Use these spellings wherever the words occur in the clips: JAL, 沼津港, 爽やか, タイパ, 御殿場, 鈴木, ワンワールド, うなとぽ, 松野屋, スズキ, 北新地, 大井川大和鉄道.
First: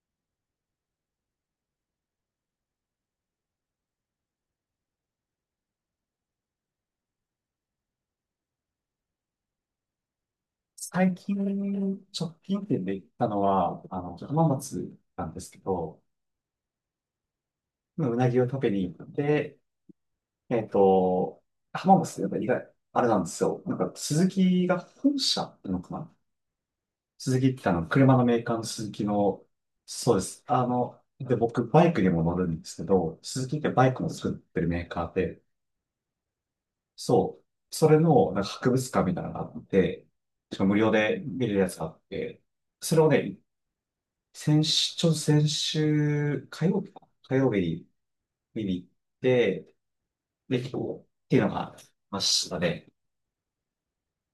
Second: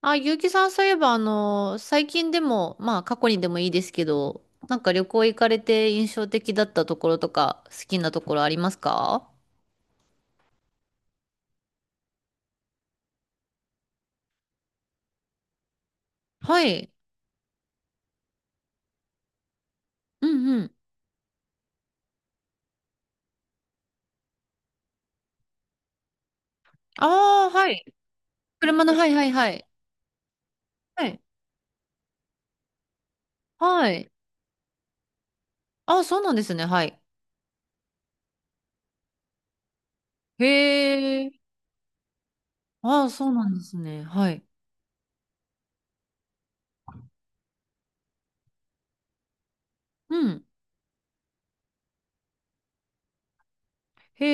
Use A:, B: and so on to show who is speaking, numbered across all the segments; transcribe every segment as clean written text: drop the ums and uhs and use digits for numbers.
A: あ、ゆうきさん、そういえば、最近でも、まあ、過去にでもいいですけど、なんか旅行行かれて印象的だったところとか、好きなところありますか？
B: 最近、直近店で行ったのは、浜松なんですけど、
A: はい。
B: うなぎを食べに行って、
A: うん
B: え
A: う
B: っ
A: ん。
B: と、浜松ってやっぱ意外、あれなんですよ。なんか、スズキが本社ってのかな。スズキ
A: ああ、
B: って
A: はい。
B: 車のメーカーの
A: 車
B: スズ
A: の、
B: キ
A: はいはい
B: の、
A: はい。
B: そうです。
A: はい。
B: で、僕、バイクにも乗るんですけど、スズキってバ
A: は
B: イクも
A: い。
B: 作ってるメーカーで、
A: ああ、そうなんですね。はい。
B: そう、それの、なんか博物館みたいなのがあって、
A: へ
B: しかも無料で
A: え。
B: 見れるやつがあって、それ
A: あ
B: を
A: あ、そう
B: ね、
A: なんですね。はい。
B: 先週、ちょうど先週、火曜日か、火曜日に見に行って、
A: うん。
B: で、結構、っていうのがありましたね。
A: へ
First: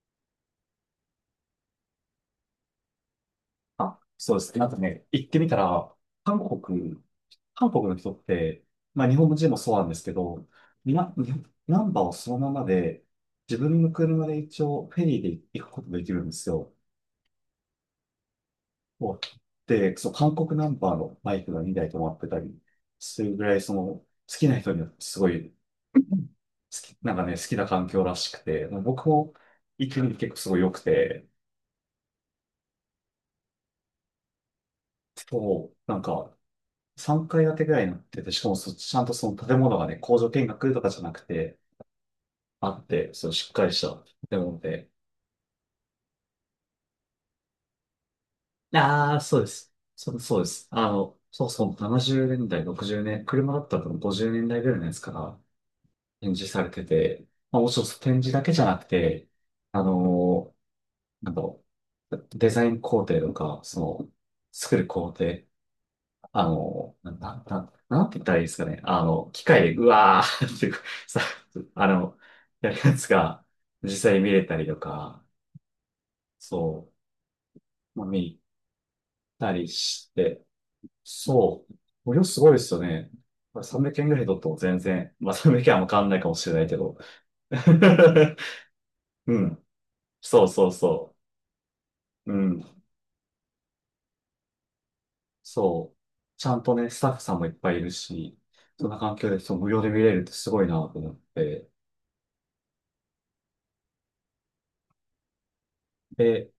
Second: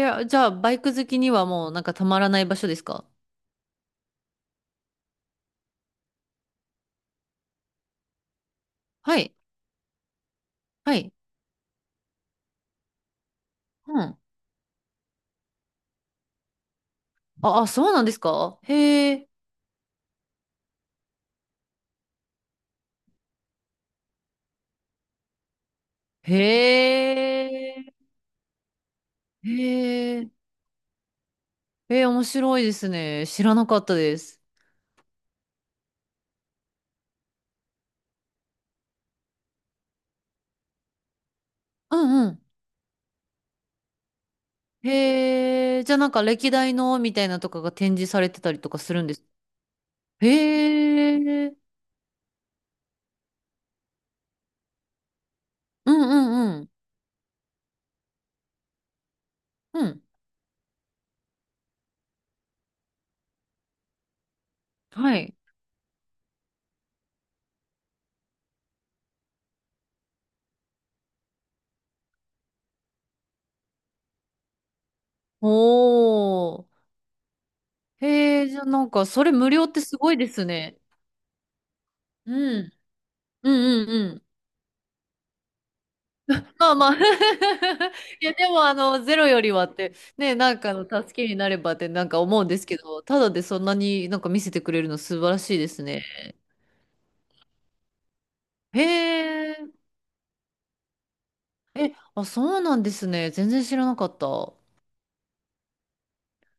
A: え。じゃあ、バイク好きにはもう、なんかたまらない場所ですか？
B: あ、そうですね。なんかね、行ってみたら、韓国、韓国の人って、まあ日
A: は
B: 本
A: い。
B: 人もそうなんですけど、
A: はい。
B: な、ナンバーをそのままで、自分の
A: うん。
B: 車で一応フェリーで行くことができるんですよ。
A: あ、あ、そうなんですか、へ
B: お
A: え。
B: で、そう、韓国ナンバーのバイクが2台止まってたりするぐらい、その、好きな人にはすごい
A: へ
B: なんかね、好きな環境
A: え。
B: らしくて、僕も行きに
A: へ
B: 結
A: え、
B: 構すごい良くて、
A: えー、面白いですね。知らなかったです。
B: そう、なんか3階建てぐらいになってて、しかもちゃんとその建物がね、工場見学とかじゃなくて、
A: うんうん。
B: あって、そう、しっかりした建物で。
A: へえ、じゃあなんか歴代のみたいなとかが展示されてたりとかするん
B: あ
A: で
B: あ、
A: す。
B: そうです。そうです。
A: へ
B: そう
A: え、
B: そう、70年代、60年、車だったら多分50年代ぐらいのやつから
A: うんう
B: 展示
A: んう
B: さ
A: ん。
B: れてて、まあ、もちろんその展示だけじゃなくて、あ
A: うん。
B: のーなんだろう、デザイン工程とか、その、作る工
A: はい。
B: 程、なんて言ったらいいですかね。機械でうわーってさ、あの、やるやつが 実際に見れたりとか、
A: おー。
B: そう、まあ、見
A: へえ、じゃあなんかそれ無
B: た
A: 料
B: り
A: ってす
B: し
A: ごいで
B: て、
A: すね。
B: そう、無料すごいで
A: うん。
B: すよね。
A: う
B: これ
A: んうん
B: 300
A: う
B: 円ぐ
A: ん。
B: らい取っても全然、まあ300円はもう変わんないかもしれない
A: まあ
B: け
A: ま
B: ど。
A: あ。 いや でもゼロ
B: う
A: より
B: ん。
A: はって、ね、
B: そう
A: なん
B: そう
A: かの助
B: そ
A: けになればってなんか
B: う。う
A: 思うんですけ
B: ん。
A: ど、ただでそんなになんか見せてくれるの素晴らしいです
B: そう。
A: ね。
B: ちゃんとね、スタッフさんもいっぱいいるし、
A: へ
B: そんな環境でそう無
A: え、
B: 料で見れるってすごいなと思って。
A: え、あ、そうなんですね。全然知らなかった。うん
B: で、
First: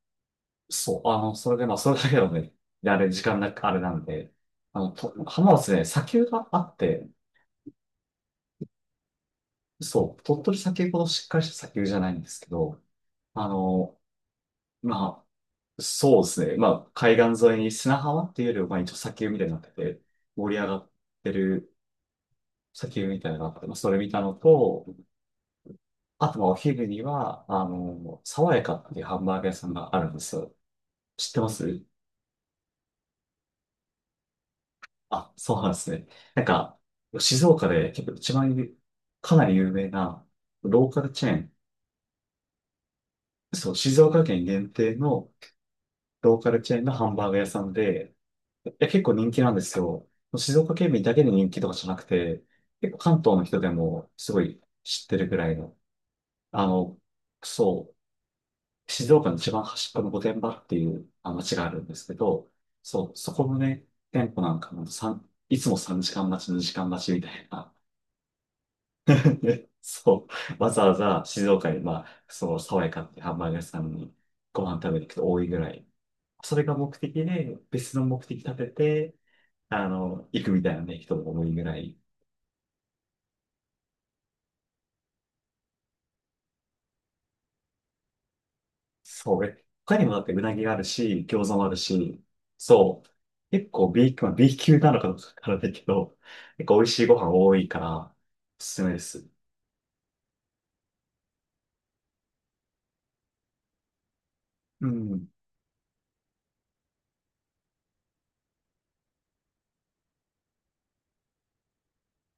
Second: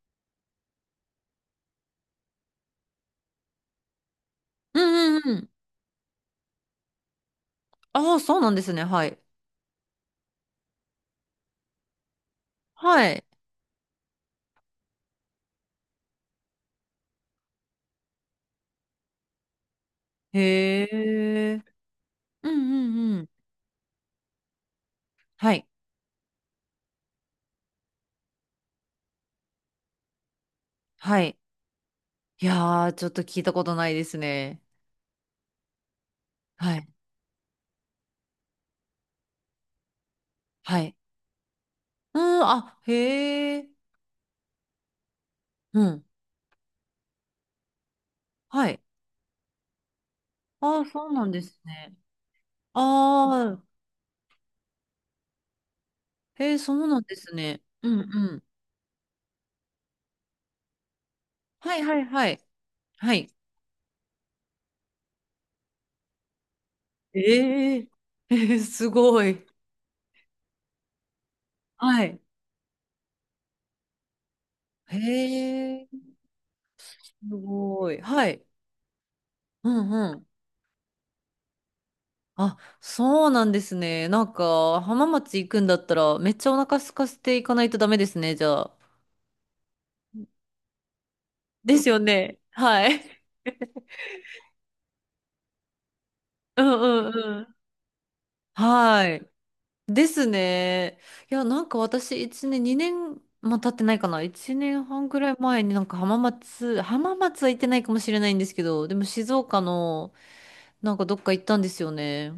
B: そう、それで、まあ、それだけのね、であれ、時間なく、あれなんで、
A: う
B: と
A: んうん。
B: 浜松ね、砂丘があって、
A: ああ、そうなんですね。はい。
B: そう、鳥取砂丘ほどしっかりした砂丘じゃないんですけど、
A: はい。
B: あの、まあ、そうですね、まあ、海岸沿いに砂浜っていうよりは、まあ、一応砂丘みたいになってて、盛り上がっ
A: へ
B: て
A: え。
B: る
A: うん
B: 砂丘
A: うん
B: み
A: うん。
B: たいなのがあって、まあ、それ見たのと、
A: はい。
B: あと、まあ、お昼には、爽やかっていうハンバーガー屋さんがあるんですよ。
A: は
B: 知っ
A: い。
B: てます
A: いやー、ちょっと聞いたことないですね。
B: あ、そうなんですね。なん
A: は
B: か、
A: い。
B: 静岡で結構一番有かなり有名な
A: は
B: ロー
A: い。
B: カルチェーン、
A: うん、あ、へえ。
B: そう、静岡県限定の
A: うん。
B: ローカルチェーンのハンバーガー屋さんで、
A: は
B: い
A: い。
B: や結構人気なんですよ。静岡
A: ああ、
B: 県民
A: そう
B: だけ
A: な
B: で
A: んで
B: 人
A: す
B: 気とかじゃ
A: ね。
B: なくて、結構関東の
A: あ
B: 人
A: あ、
B: でもすごい知ってるぐらいの、
A: へえ、
B: あ
A: そう
B: の、
A: なんですね。う
B: そ
A: んうん。
B: う、静岡の一番端っこの御殿場っていう町があ
A: は
B: る
A: い
B: んで
A: はい
B: すけ
A: はい。
B: ど、そ
A: は
B: う、
A: い。
B: そこのね、店舗なんかもさんいつも3時間待ち、2時間待ちみたいな、
A: ええ。えー、すご い。
B: ねそう。わざわざ静岡に、
A: は
B: ま
A: い。
B: あ、その爽やかってハンバーガー屋さんにご飯食
A: へ
B: べに行くと多いぐらい。
A: え。
B: それが目
A: す
B: 的で、
A: ご
B: 別
A: い。
B: の目
A: は
B: 的
A: い。
B: 立てて、
A: うんうん。
B: 行くみたいなね、人も多いぐらい。
A: あ、そうなんですね。なんか、浜松行くんだったら、めっちゃお腹空かせていかないとダメですね、じゃあ。
B: そう。え他にもだってうなぎがあるし、餃子もある
A: ですよ
B: し、
A: ね。は
B: そう。
A: い。
B: 結構 B 級、まあ、B 級なのかどうかわからないけど、
A: う
B: 結構美
A: ん
B: 味しい
A: う
B: ご飯
A: んう
B: 多
A: ん。
B: いから、おすすめで
A: は
B: す。
A: い。ですね。いや、なんか私、1年、2年も経ってないかな。1年
B: う
A: 半ぐ
B: ん。
A: らい前になんか浜松は行ってないかもしれないんですけど、でも静岡のなんかどっか行ったんですよね。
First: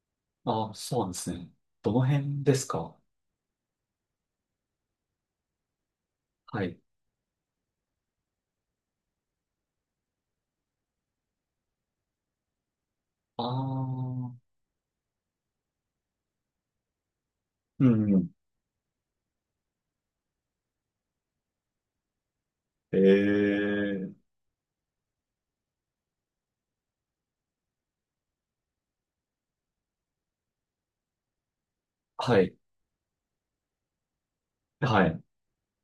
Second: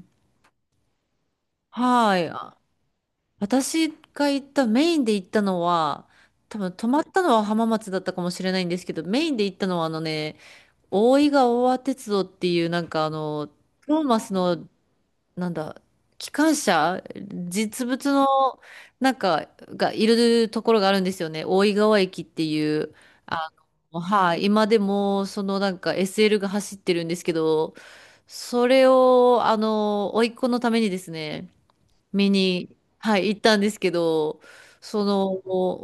B: ああ、そうなんですね。どの
A: はい。
B: 辺ですか？
A: 私が行った、メインで行ったのは、多
B: は
A: 分
B: い。
A: 泊まったのは浜松だったかもしれないんですけど、メインで行ったのは大井川大和鉄道っていう
B: あ
A: トーマス
B: あ。
A: の、なんだ機関車、
B: う
A: 実
B: ん
A: 物
B: う
A: の
B: ん。
A: なんかがいるところがあるんですよね。大井川駅っていう、あ
B: ええ
A: はい、今でもそのなんか SL が走ってるんですけど、それを甥っ子のためにですね見
B: はい。
A: に、はい、行ったんですけど、そ
B: はい。
A: の、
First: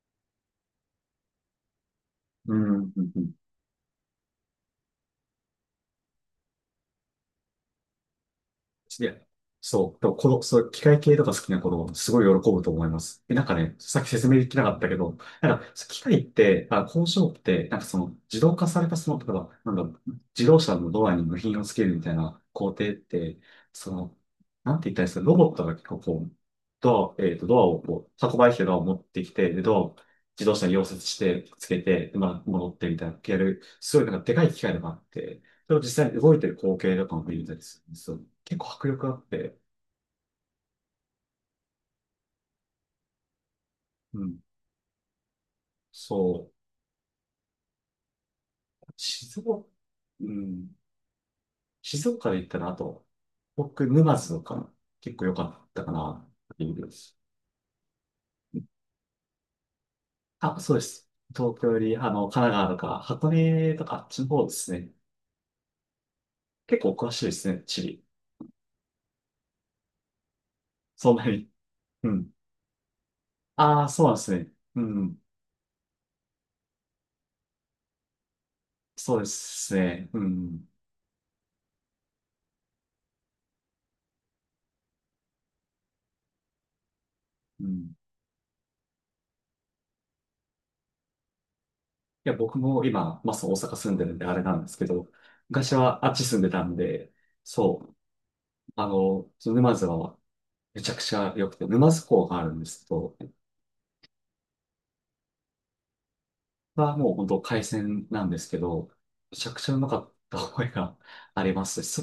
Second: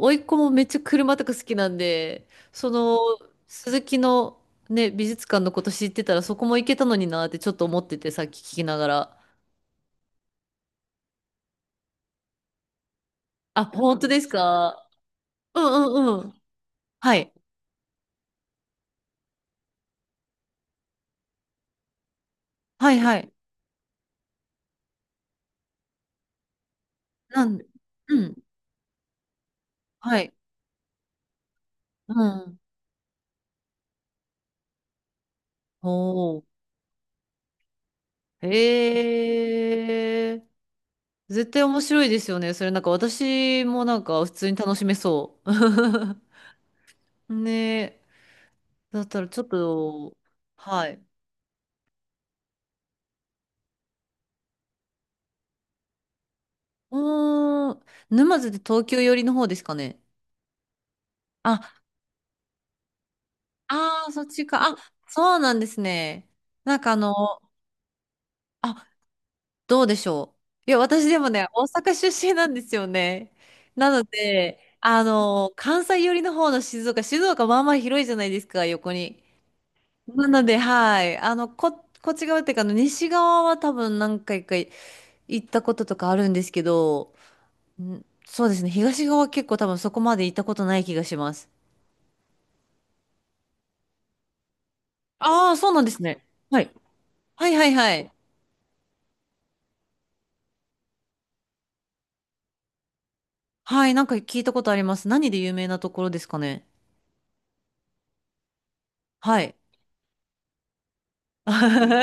A: 甥っ子もめっちゃ車とか好きなんで、
B: う
A: そ
B: ん。うん
A: の、
B: うん。
A: 鈴木のね、美術館のこと知ってたらそこも行けたのになってちょっと思ってて、さっき聞きながら。
B: で、そう。でも、この、そう、機械系とか好きな子供、すごい喜ぶと思います。で、なんか
A: あ、
B: ね、
A: 本
B: さっき
A: 当で
B: 説
A: す
B: 明できなかっ
A: か？
B: たけど、なん
A: う
B: か、
A: ん
B: 機
A: う
B: 械
A: んう
B: っ
A: ん。
B: て、あ、工
A: は
B: 場っ
A: い。
B: て、なんかその、自動化されたその、例えば、なんか、自動車のドアに部品をつけるみたいな工程
A: は
B: っ
A: いはい。
B: て、その、なんて言ったらいいですか、ロボットが結構こう、ドア、えっ
A: な
B: と、ド
A: ん、
B: アをこ
A: う
B: う、運
A: ん。
B: ばれてきたドアを持ってきて、で、ドアを
A: はい。
B: 自動車に溶接して、つけて、
A: う
B: で、まあ、
A: ん。
B: 戻ってみたいな、やる、すごいなんかでかい機械とかあって、それを実際に動
A: お
B: い
A: ー。
B: てる光景とかも見れたりするんですよ。結構迫力あって、
A: へえ。絶対面白いですよね。それ、なんか私もなん
B: う
A: か普
B: ん。
A: 通に楽しめそう。
B: そう、
A: ね、だったらち
B: 静
A: ょっ
B: 岡、
A: と。
B: うん、
A: はい。
B: 静岡で行ったら、あと、僕、沼津とか、結構良かったかな、っていうで
A: う
B: す。
A: ーん、沼津で東京寄りの方ですかね。
B: あ、そうです。東
A: あ、
B: 京より、神奈川とか、箱根とか、あっ
A: ああ、
B: ち
A: そ
B: の
A: っ
B: 方
A: ち
B: で
A: か。
B: す
A: あ、
B: ね。
A: そうなんですね。なん
B: 結構
A: か
B: お詳しいですね、地理。
A: あ、どうでしょう。いや、私
B: そん
A: で
B: な
A: もね、
B: に。
A: 大阪
B: う
A: 出
B: ん。
A: 身なんですよね。
B: ああ、
A: なの
B: そうなんですね。
A: で、
B: うん。
A: 関西寄りの方の静岡、まあまあ広いじゃないですか、横
B: そう
A: に。
B: ですね。う
A: なので、
B: ん。
A: はい。こっち側っていうか、西側は多分何回か行ったこととかあるんですけど、
B: うん。
A: んそうですね。東側は結構多分そこまで行ったことない気がします。
B: いや、僕も今、まあ、そう大阪住んでるんで、あれなんですけど、
A: ああ、そ
B: 昔
A: うなんです
B: はあっち
A: ね。
B: 住んで
A: は
B: た
A: い。
B: んで、
A: はいはい
B: そ
A: は
B: う。
A: い。
B: その沼津はめちゃくちゃ良くて、沼津港があるんですけど、
A: はい、なんか聞いたことあります。何で有名なところですかね。
B: はもう本当海鮮なんですけど、め
A: は
B: ちゃ
A: い。
B: くちゃうまかった覚えがあり ます。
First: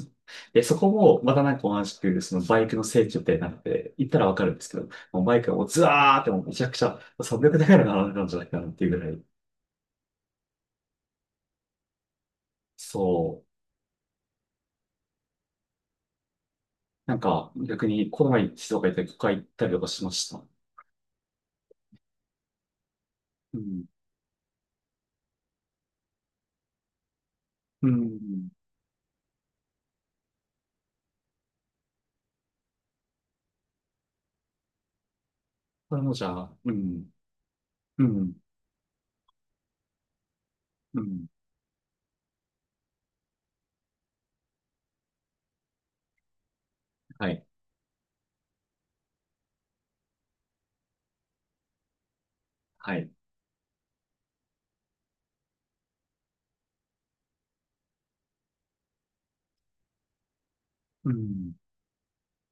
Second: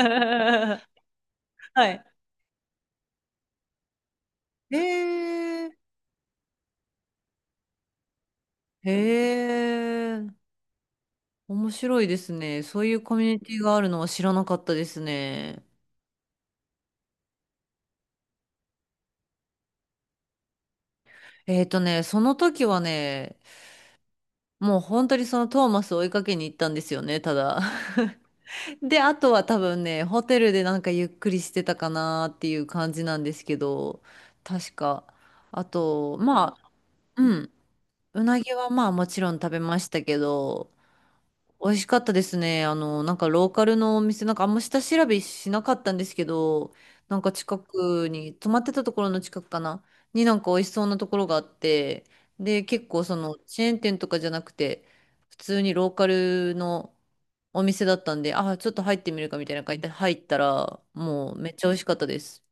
B: で、そこもまたなんか同じ
A: い。
B: く、そのバイクの聖地みたいになって、行ったらわかるんです け
A: へ
B: ど、もうバイクがもう
A: え。
B: ズワーってもうめちゃくちゃ300台ぐらい並んでたんじゃないかなってい
A: へ
B: うぐらい。
A: え。面白いですね。そういうコミュニ
B: そう。
A: ティがあるのは知らなかったですね。
B: なんか逆にこの前に静岡行ったり、ここ行ったりとかしました。
A: えっとね、その時はね、
B: うん。
A: もう本当にそのトーマスを追いかけに行ったんですよね、ただ。
B: うん。
A: で、あとは多分ね、ホテルでなんかゆっくりしてたかなっていう感じなんですけど、確か。あ
B: これも
A: と、
B: じゃあ、
A: まあ、
B: うん。
A: うん、
B: う
A: う
B: ん。
A: なぎはまあもちろん食べましたけど、
B: うん。
A: 美味しかったですね。なんかローカルのお店、なんかあんま下調べしなかったんですけど、なん
B: は
A: か
B: い。
A: 近くに、泊まってたところの近くかな、になんか美味しそうなところがあって、で、結
B: は
A: 構
B: い。
A: そのチェーン店とかじゃなくて、普通にローカルのお店だったんで、あ、ちょっと入ってみるかみたいな感じで入ったら、
B: う
A: もうめ
B: ん。
A: っちゃ美味しかったです。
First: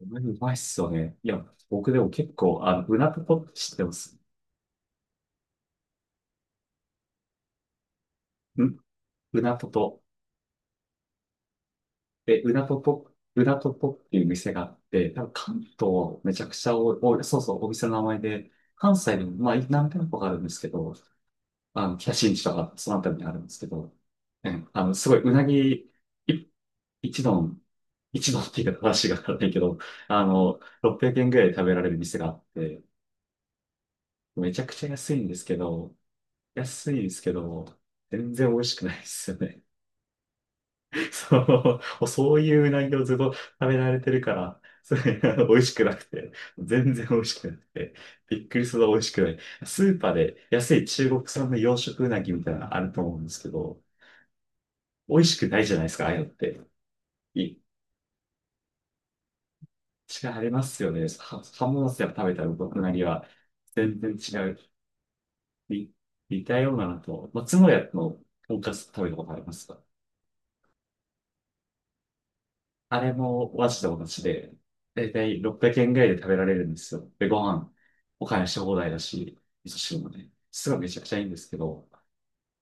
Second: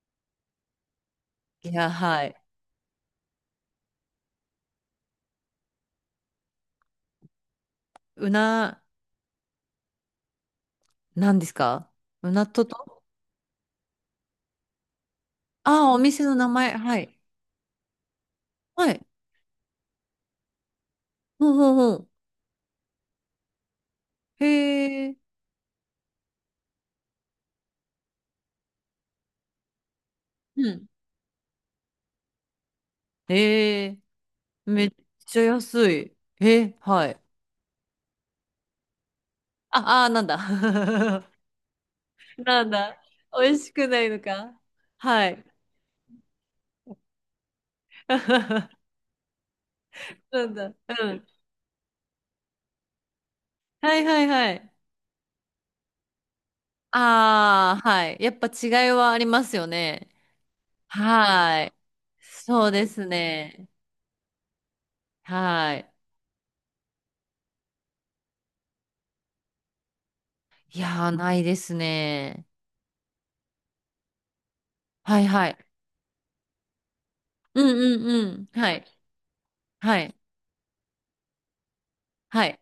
B: うまいっすよね。いや、
A: いや、
B: 僕でも
A: は
B: 結
A: い。
B: 構、うなとぽって知ってます。
A: う
B: うん、
A: な、
B: うなとと。
A: なんですか？う
B: え、
A: なとと、
B: うなとぽっていう店があって、多分関
A: ああー、お
B: 東
A: 店
B: め
A: の
B: ちゃ
A: 名
B: くち
A: 前。
B: ゃ
A: はい。
B: 多いそうそう、お店の名前で、
A: は
B: 関
A: い。
B: 西でも、まあ、何店舗かあるんですけど、
A: ほうほうほ
B: 北新地とか、そのあたりにあるんですけど、
A: う。へ
B: うあの、すご
A: え。
B: い、うなぎ、い一丼、一丼っていうか話がわからないけど、
A: うん、
B: 600円ぐらいで食べられる店があって、
A: えー、
B: めちゃくち
A: め
B: ゃ
A: っ
B: 安いんで
A: ちゃ
B: すけ
A: 安
B: ど、
A: い。え、
B: 安い
A: は
B: で
A: い。
B: すけど、全然美味しくないですよね。
A: あ、あー、なんだ。
B: そう、そういう
A: なん
B: うなぎ
A: だ。
B: をずっと食
A: 美味し
B: べ
A: く
B: られ
A: ない
B: て
A: の
B: るか
A: か。
B: ら、それ
A: は
B: あ
A: い。
B: の 美味しくなくて、全然美味しくなくて、びっくりするほ ど美味しくない。スーパーで
A: なんだ。
B: 安い中
A: う
B: 国
A: ん。
B: 産の養殖うなぎみたいなのあると思うんですけど、
A: はいはいはい。
B: 美味しくないじゃないですか、ああいうのって。違
A: ああ、はい。やっぱ違いはありますよね。
B: いありますよね。
A: はい。
B: 浜松やっぱ食べた
A: そう
B: う
A: で
B: なぎ
A: す
B: は
A: ね。
B: 全然違う。
A: は
B: に
A: い。
B: 似たようなのと、松野屋のとんかつ食べたことありますか？
A: いやー、ないですね。
B: あれもマジで同じで、だい
A: は
B: た
A: い
B: い
A: はい。
B: 600円ぐらいで食べられるんですよ。で、ご
A: う
B: 飯、
A: んうん
B: お
A: う
B: かわり
A: ん。
B: して
A: は
B: 放
A: い。
B: 題だし、味噌汁
A: は
B: も
A: い。
B: ね、すごいめちゃくちゃいいんですけど、
A: はい。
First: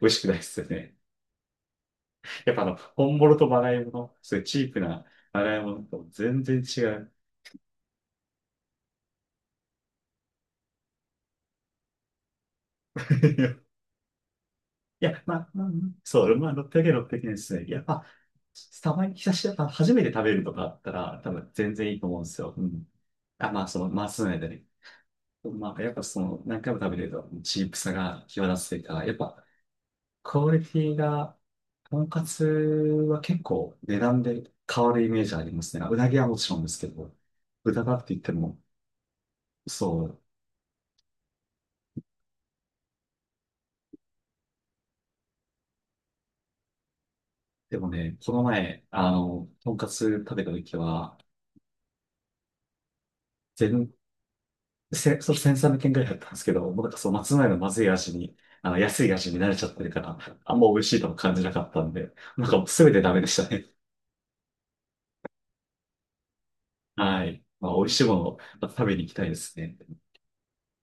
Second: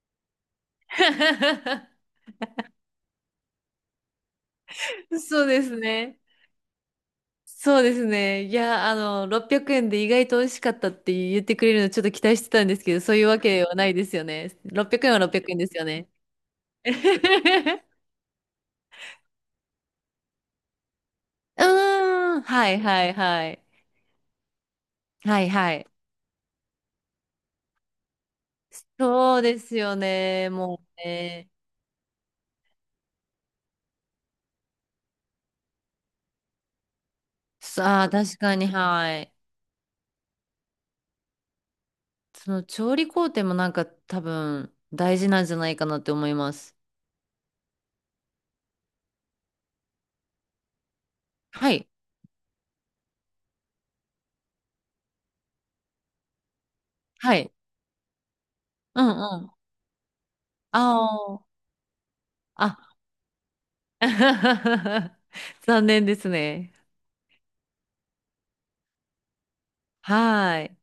B: 美味しくないですよね。やっぱ本物とまがいもの、そういうチープなま
A: そう
B: がい
A: で
B: も
A: す
B: のと
A: ね。
B: 全然違う。
A: そうですね。いや、600円で意外と美味しかったって言ってくれるのちょっと期待してたんですけど、そういうわけは ないですよね。600
B: い
A: 円は
B: や、ま
A: 600
B: あ、
A: 円
B: ま
A: で
B: あ
A: すよね。
B: そう、まあ、600円ですね。やっ ぱ、たまに久しぶりだったら初めて食べるとかあったら、多分
A: う
B: 全然いいと思うんで
A: ー
B: す
A: ん。
B: よ。う
A: はい
B: ん。
A: はいは
B: あ、ま
A: い。
B: あ、その、まあ、そうね。
A: はい
B: ま
A: は
B: あ、
A: い。
B: やっぱその、何回も食べてると、チープさが際立つというか、やっ
A: そう
B: ぱ、
A: ですよ
B: クオ
A: ね。
B: リ
A: も
B: ティ
A: う
B: が、
A: ね。
B: とんかつは結構値段で変わるイメージありますね。うなぎはもちろんですけど、豚だっ
A: さ
B: て
A: あ、
B: 言って
A: 確か
B: も、
A: に、はい。
B: そう。
A: その調理工程もなんか多分大事なんじゃないかなって思います。
B: でもね、この前、とんかつ食べた時は、
A: はい。
B: 全、そう、1 3 0円ぐらいだったんですけど、もうなんかそう、松
A: は
B: 前
A: い。
B: のまずい味に、
A: う
B: 安
A: ん
B: い味
A: う
B: に慣
A: ん。
B: れちゃってるから、あんま美味しいとも感
A: あ
B: じなかったんで、なんかもう
A: あ。
B: 全てダメでしたね。
A: あ。残念ですね。
B: はい。まあ、美味しいものをまた食べに行きたいですね。
A: はい。